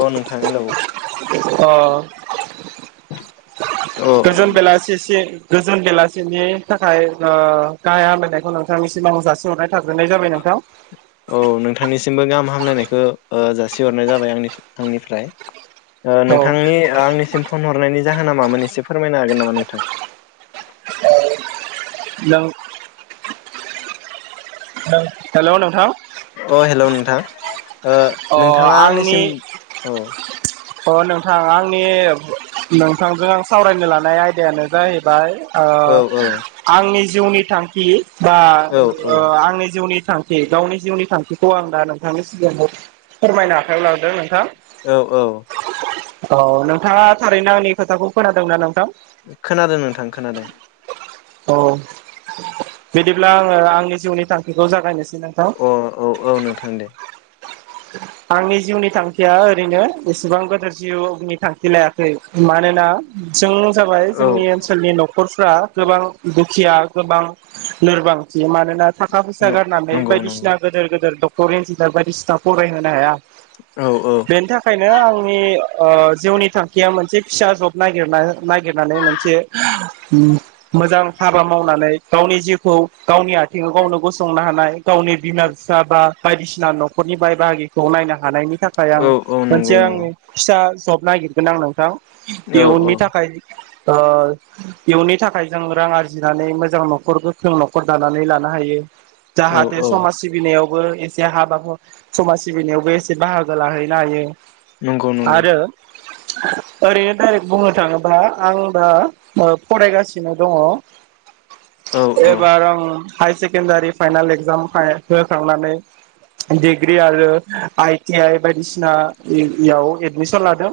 अ नोंथां हेलौ अ अ गोजोन बेलासि [unintelligible] गोजोन बेलासिनि थाखाय ओ‌ गाहाय हामलायनायखौ नोंथांनिसिम‌ जासिहरनाय थाग्रोनाय जाबाय नोंथां औ नोंथांनिसिमबो गाहाम हामलायनायखौ ओ जासिहरनाय जाबाय आंनि-आंनिफ्राय ओ औ नोंथांनि आंनिसिम फन हरनायनि जाहोना मामोन एसे फोरमायनो हागोन नामा नोंथां? [unintelligible] हेलौ नोंथां अ हेलौ नोंथां ओ अ नोंथाङा आंनि आंनिसिम औ अ नोंथां आंनि नोंथांजों आं सावरायनो लानाय आयदायानो जाहैबाय ओ औ औ आंनि जिउनि थांखि बा औ ओ औ आंनि जिउनि थांखि गावनि जिउनि थांखिखौ आं दा नोंथांनि सिगाङाव फोरमायनो आखायाव लाबोदों नोंथां। औ औ औ नोंथाङा थारैनो आंनि खोथाखौ खोनादोंना नोंथां? खोनादों नोंथां खोनादों। औ बिदिब्ला आङो आंनि जिउनि थांखिखौ जागायनोसै नोंथां अ औ औ नोंथां दे आंनि जिउनि थांखिया ओरैनो एसेबां गोदोर जिउनि थांखि लायाखै। मानोना जों जाबाय औ जोंनि ओनसोलनि नख'रफ्रा गोबां खिया गोबां लोरबां बियो मानोना थाखा फैसा गारनानै नंगौ नंगौ बायदिसिना गोदोर गोदोर दक टर इन्जिनार बायदिसिना फरायहोनो हाया। औ औ बेनि थाखायनो आंनि ओ जिउनि थांखिया मोनसे फिसा जब नागिरना नागिरनानै मोनसे मोजां हाबा मावनानै गावनि जिउखौ गावनि आथिङाव गावनो गसंनो हानाय गावनि बिमा फिसा बा बायदिसिना नख'रनि बाय बाहागि खौ नायना हानायनि थाखाय आं औ औ मोनसे नंगौ आं नंगौ फिसा जब नागिरगोन आं नों थां औ इयुननि औ थाखाय ओ इयुनि थाखाय जों रां आरजिनानै मोजां नख'र गोख्रों नख'र दानानै लानो हायो। जाहाथे औ औ समाज सिबिनायाव बो एसे हा बाब सम ज सिबिनायावबो एसे बाहागो लाहैनो हायो। नंगौ नंगौ आरो ओरैनो डाइरेक्ट बुंनो थाङोबा आं दा ओ फरायगासिनो औ दङ औ एबार आं हाइसे केनडारि फाइनाल एग्जाम [unintelligible] होखांनानै दिेग्रि आरो आइटि आइ बायदिसिना इ याव एडमिसन लादों।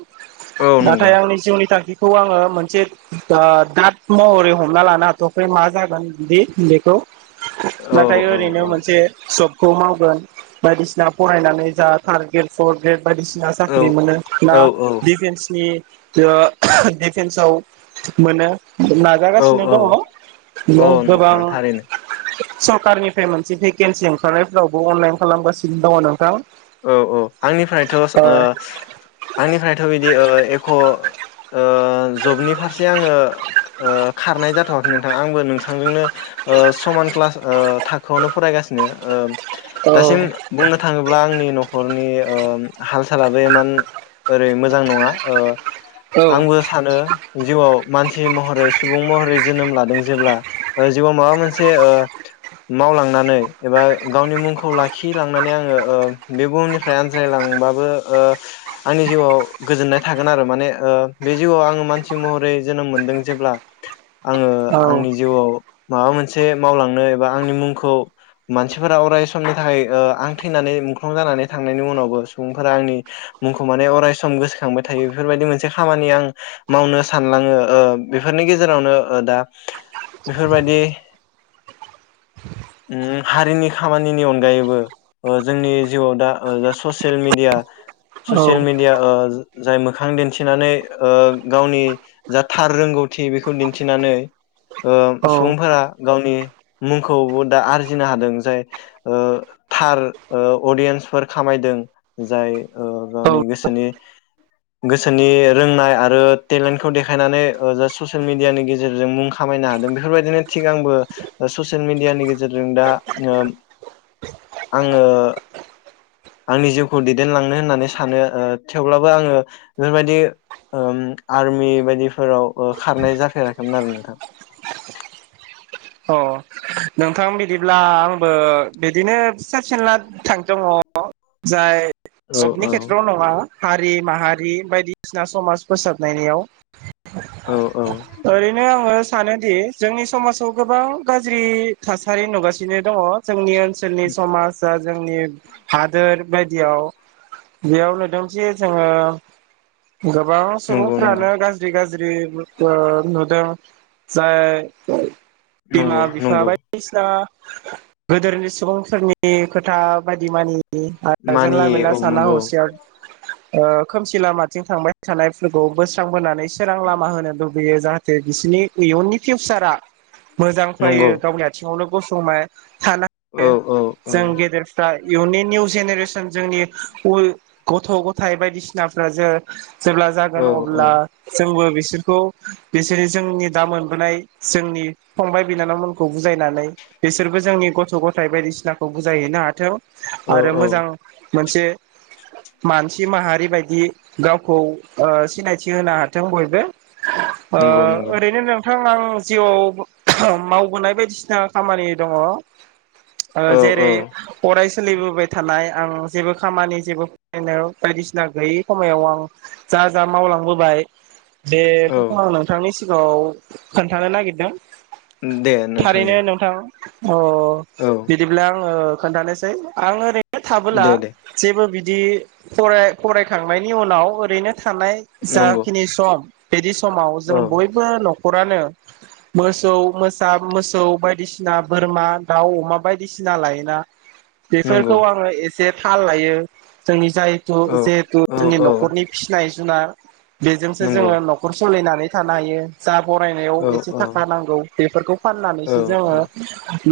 औ नंगौ नाथाय आंनि जिउनि थांखि खौ आङो मोनसे ओ दाद महरै हमना लानो हाथयाखै मा जागोनदि बि बेखौ औ नाथाय औ ओरैनो औ मोनसे सब खौ मावगोन बायदिसिना फरायनानै जा थार्द ग्रेद पर ग्रेद बायदिसिना औ साख्रि मोनो ना औ डिफेन्सनि [unintelligible] दिडिफेन्सआव मोनो औ नाजागासिनो औ औ दङ गोबां नोंथां थारैनो सरकखारनिफ्राय मोनसे भेकेन्सि ओंखारनाय फोरावबो अनलाइन खालामगासिनो दङ नोंथां। औ औ आंनिफ्रायथ ओ आंनिफ्रायथ बिदि ओ एख ओ जबनि फारसे आङो ओ खारनाय जाथवाखै नोंथां आंबो नोंथांजोंनो ओ समान क्लास ओ थाखोआवनो फरायगासिनो ओ औ दासिम बुंनो थाङोब्ला आं नखरनि ओ हाल सालाबो इमान ओरै मोजां नङा ओ औ आंबो सानो जिउआव मानसि महरै सुबुं महरै जोनोम लादों जेब्ला ओ जिउआव माबा मोनसे ओ मावलांनानै एबा गावनि मुंखौ लाखि लांनानै आङो ओ बे बुहुमनिफ्राय आनज्रायलांबाबो ओ आंनि जिउआव गोजोननाय थागोन आरो माने ओ बे जिउआव आङो मानसि महरै जोनोम मोनदों जेब्ला आङो औ आंनि जिउआव माबा मोनसे मावलांनो एबा आंनि मुंखौ मानसिफोरा अराय समनि थाखाय ओ आं थैनानै मुं ख्लं जानानै थांनायनि उनावबो सुबुंफोरा आंनि मुंखौ माने अरायस गोसोखांबाय थायो। बेफोरबायदि मोनसे खामानि आं मावनो सानलाङो ओ बेफोरनि गेजेरावनो दा बेफोरबायदि ओम हारिनि खामानिनि अनगायैबो औ जोंनि जिउआव दा ओ दा ससेल मिडिया औ ससियेल मिडिया ओ जाय मोखां दिन्थिनानै ओ गावनि जा थार रोंगौथि बेखौ दिन्थिनानै ओ औ सुबुंफोरा गावनि मुंखौबो दा आरजिनो हादों जाय ओ थार ओ अदियेन्सफोर खामायदों, जाय गावनि गोसोनि गोसोनि रोंनाय आरो टेलेन्टखौ देखायनानै ओ जा ससियेल मिडियानि गेजेरजों मुं खामायनो हादों बेफोरबायदिनो थिग आंबो ससियेल मिडियानि गेजेरजों दा ओ आङो आंनि जिउखौ दैदेनलांनो होननानै सानो ओ थेवब्लाबो आङो बेफोरबायदि ओम आर्मि बायदिफोराव ओ खारनाय जाफेराखैमोन आरो नोंथां। औ अ नोंथां बिदिब्ला आंबो बिदिनो फिसा फिनला [inaudible] दङ जाय औ सबनि औ खेथ्रआव नङा हारि माहारि बायदिसिना समाज फोसाबनायनियाव। औ औ ओरैनो आङो सानोदि जोंनि समाजाव गोबां गाज्रि थासारि नुगासिनो दङ जोंनि ओन सोलनि समास जा जोंनि हादोर बायदियाव बेयाव नुदोंथि जोङो गोबां नंगौ नंगौ सुबुंफ्रानो गाज्रि गाज्रि दि बुस्थु नुदों जाय नंगौ नं फा बायदिसिना गोदोरनि सुबुंफोरनि खोथा बायदि मानि यि आरो जानला मोनला मानियो औ साना नंगौ हसिया ओ खोमसि लामाथिं थांबाय थानायफोरखौ बोस्रांबोनानै सोरां लामा होनो लु बैयो जाहाथे बिसोरनि इयुननि फिउचारा मोजां फायो नंगौ थिङावनो गसंनाय औ [unintelligible] औ औ जों गेदेरफ्रा इयुननि निउ जेनेरेसन जोंनि उइ गथ गथायाइ बायदिसिनाफ्रा जो जेब्ला औ जागोन अब्ला जोंबो बि बिसोरखौ बिसोरनि जोंनि दा मोनबोनाय जोंनि फंबाय बिनानावमोन खौ बुजायनानै बिसोरबो जोंनि गथ गथाय बायदिसिनाखौ बुजायहैनो हाथों। औ आरो औ मोजां मोनसे मानसि माहारि बायदि गावखौ ओ सिनायथि होनो हाथों बयबो ओ नंगौ नंगौ ओरैनो नों थां आं जिउआव [unintelligible] मावबोनाय बायदिसिना खामानि दङ ओ औ औ जेरै अरायस सोलिबोबाय थानाय आं जेबो खामानि जेबो फरायनो बायदिसिना गैयै समायाव आं जा जा मावलांबोबाय औ बेफोरखौ आं नोंथांनि सि [unintelligible] खोन्थानो नागिरदों उम दे नोंथां दे थारैनो नोंथां [inaudible] अ औ बिदिब्ला आङो खोन्थानोसै आं ओरै थाबोला दे दे जेबो बिद दि फराय फरायखांनायनि उनाव ओरैनो थानाय नंगौ जाखिनि सम बेदिस समाव जों औ बयबो नख हरानो मोसौ मोसा मोस सौ बायदिसिना बोरमा दाउ अमा बायदिसिना लायोना। नंगौ बेफोरखौ आङो एस से थाल लायो जोंनि जाय थु औ जिहेथु औ जोंनि औ नखरनि फिनायस जुनार बेजोंसो नंगौ जोङो नखर सलिनानै थानो हायो। जा औ बरायनायाव एसे औ थाखा नांगौ। बेफोरखौ फानना औ जोङो औ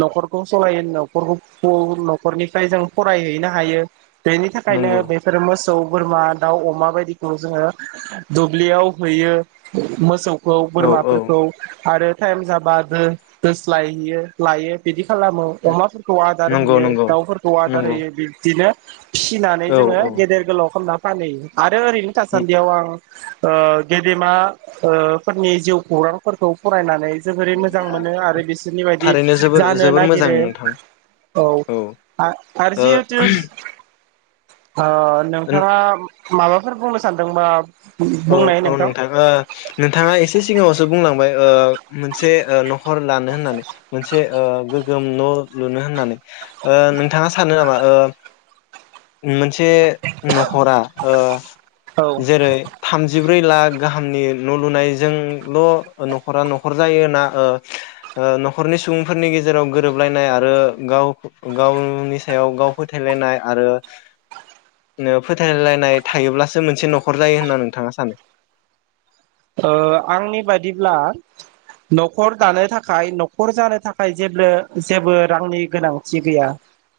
नखरखौ सलायो नखरखौ फुं नखरनिफ्राय जों फरायहैनो हायो। बेनि थाखायनो नंगौ बेफोर मोस सौ बोरमा दाउ अमा बायदिखौ जोङो दुब्लियाव हैयो मोसौ खौ औ औ बोरमाफोरखौ आरो थाएम जाबाय दो दोस्लाय हैयो लायो बिदि खालामो अमाफोरखौ आदार नंगौ होयो नंगौ दाउफोरखौ आदार नंगौ होयो बिब्दिनो फिनानै औ जोङो औ गेदेर गोलाव खालामना फोनहैयो [inaudible] ओरैनो थासानदियाव आं ओ गेदेमा ओ फोरनि जिउ खौरांफोरखौ फरायनानै जोबोरै मोजां मोनो आरो बिसोरनि बायदि थारैनो जोबोर जानो जोबोर मोजां नागिरो नोंथां औ औ आ-आरो ओ औ जिहेतु ओ नोंथाङा माबाफोर बुंनो सानदोंबा औ बुंनाय औ नोंथां नोंथा ओ नोंथाङा एसे सिगाङावसो बुंलां बाय ओ मोनसे ओ नखर लानो होननानै मोनसे ओ गोग्गोम न' लुनो होननानै ओ नोंथाङा सानो ओ नामा ओ मो से नखरा ओ औ जेरै थामजिब्रै लाख गाहामनि न' लुनायजोंल' नखरा नखर जायो ना ओ ओ नखरनि सुबुंफोरनि गेजेराव गोरोबलायनाय आरो गाव गावनि सायाव गाव फोथायलायनाय आरो फोथायलायनाय थायोब्लासो मोनसे नखर जायो होनना थाङा सानो? ओ आंनि बादिब्ला नखर दानो थाखाय नखर जानो थाखाय जेबो जेबो रांनि गोनांथि गैया।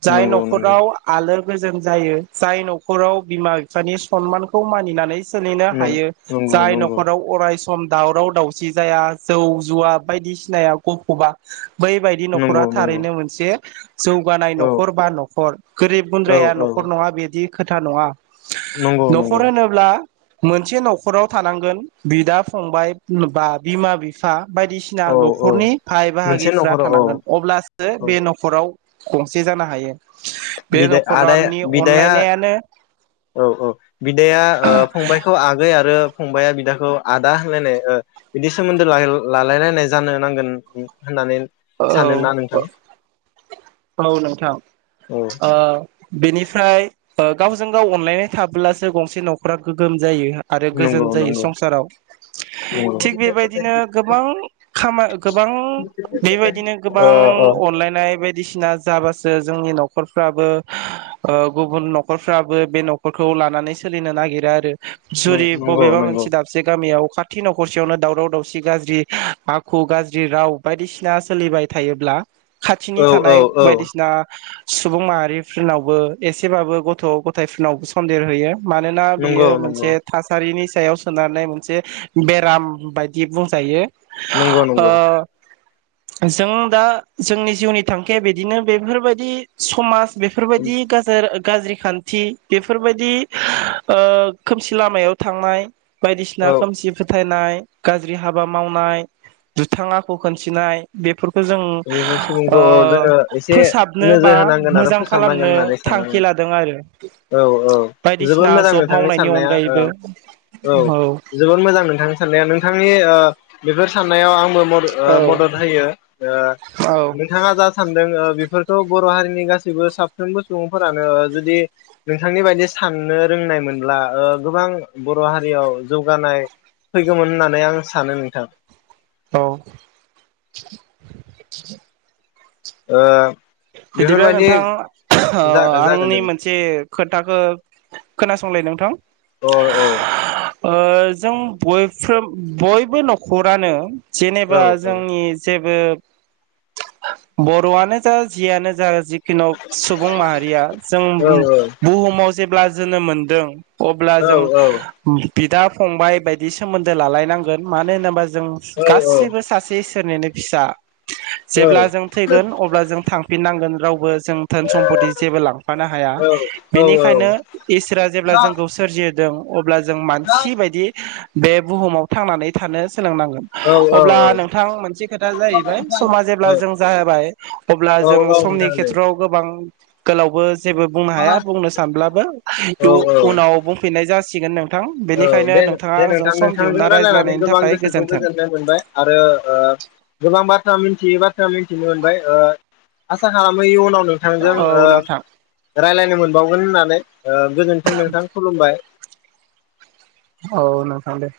जाय नंगौ नंगौ नखराव आलो गोजोन जायो। जाय नखराव बिमा बिफानि सनमानखौ मानिनानै सोलिनो नं हायो नंगौ जाय नखर नंगौ फोराव अराय सम दावराव दावसि जाया जौ जुवा बायदिसिनाया गफबा बै बादि नंगौ नखरा नंगौ थारैनो मोनसे जौगानाय औ नखर बा नखर गोरिब औ गुन्द्राया औ नखर नंङा बिदि खोथा नंङा नंगौ नंगौ नखर होनोब्ला मोनसे नखराव थानांगोन बिदा, फंबाय बा बिमा, बिफा बायदिसिना औ औ नखरनि बाहाय मोनसे बाहागिफ्रा न'खराव औ थानांगोन अब्लासो बे नखराव गंसे जानो हायो। बे बिद आदाया न'खरनि बिदाया अनलायनायानो औ औ बिदाया ओ फंबायखौ आगै आरो फंबाया बिदाखौ आदा होलायनाय ओ बिदि सोमोन्दो लालाय लायनाय जानो नांगोन होननानै औ सानोना नोंथां औ नोंथां। औ ओ बेनिफ्राय ओ गावजों गाव अनलायनाय थाब्लासो गंसे नखरा गोगोम जायो आरो नंगौ गोजोन जायो नंगौ संसाराव, नंगौ थिग बेबायदिनो गोबां खामा गोबां बेबायदिनो ओ गोबां ओ अनलायनाय बायदिसिना जाबासो जोंनि नखरफ्राबो ओ गुबुन नखरफ्राबो बे नखरखौ लानानै सोलिनो नागिरो आरो। जुरि नंगौ बबेबा नंगौ मोनसे दाबसे गामियाव खाथि नखरसेयावनो दावराव दावसि गाज्रि आखु गाज्रि राव बायदिसि ना सोलिबाय थायोब्ला खाथिनि औ औ थानाय औ बायदिसिना सुबुं माहारिफोरनावबो एसेबाबो गथ गथायफोरनावबो सन्देर होयो। मानोना नंगौ बेयो नंगौ मोनसे थासारिनि सायाव सोनानै मोनसे बेराम बायदि बुंजायो। नंगौ ओ नंगौ। जों दा जोंनि जिउनि थांखिया बिदिनो बेफोरबायदि समाज बेफोरबायदि गाजोर गाज्रि खान्थि बेफोरबायदि ओ खोमसि लामायाव थांनाय बायदिसिना खोमसि फोथायनाय गाज्रि हाबा मावनाय दुथां आखु खोनथिनाय बेफोर सुबुंखौ औ जोङो एसे फोसाबनो बा नोजोर होनांगोन आरो मोजां फोसाबनांगोन खालामनो होननानै सानो थांखि लादों आरो औ औ जोबोद बायदिसिना मोजां जब नोंथांनि मावनायनि साननाया अनगायैबो औ जोबोद मोजां नोंथांनि साननाया नोंथां आंनि बेफोर साननायाव आं मदद होयो ओ औ नोंथाङा जा सानदों ङो बेफोरखौ बर' हारिनि गासैबो साफ्रोमबो सुबुंफोरानो जुदि नोंथांनि बायदि साननो रोंनाय मोनब्ला गोबां बर' हारियाव जौगानाय फैगौमोन होननानै आं सानो नोंथां औ ओ बिदिब्ला बेफोरबायदि नोंथां जा जागोन आंनि दे मोनसे खोथाखौ खोनासंलाय नोंथां अ औ औ ओ जों बयफ्र बयबो नखरानो औ जेनेबा जोंनि जे बर' आनो जा जियानो जा जि ख सुबुं माहारिया जों औ औ बुहुमाव जे ब्ला जोनोम मोन्दों अब्ला औ जों बिदा फंबाय बायदि सोमोन्दो लालायनांगोन मानो होनोबा जों औ गासैबो सासे इसोरनिनो फिसा औ जेब्ला जों थैगोन अब्ला जों थां नांगोन रावबो जों धोन सम्फति जेबो लांफानो हाया औ औ बेनिखायनो इसोरा जेब्ला जोंखौ सोरजिदों अब्ला जों मानसि बायदि बे बुहुमाव थांनानै थानो सोलोंनांगोन अब्ला नोंथां मोनसे खोथा जाहैबाय समा जेब्ला जों जाबाय अब्ला औ जों समनि नोंथां दे खेथ्रआव गोबां गोलावबो जेबो बुंनो हाया बुंनो सानब्लाबो औ औ उ-उनाव बुंफिननाय जा सिगोन नों औ दे दे नोंथां नोंथांजों दिहुनना रायलायनानै रायज्लायनायनि गोबां थाखाय गोसोखौ गोजोन्थों गोजोननाय मोनबाय आरो ओ गोबां बा थ्रा मिनथियै बाथ्रा मोनथिनो मोनबाय ओ आसा खालामो इउनाव नोंथांजों औ ओ नोंथां रायलायनो मोन बावगोन होननानै। ओ गोजोन्थों नोंथां खुलुमबाय। औ नोंथां दे।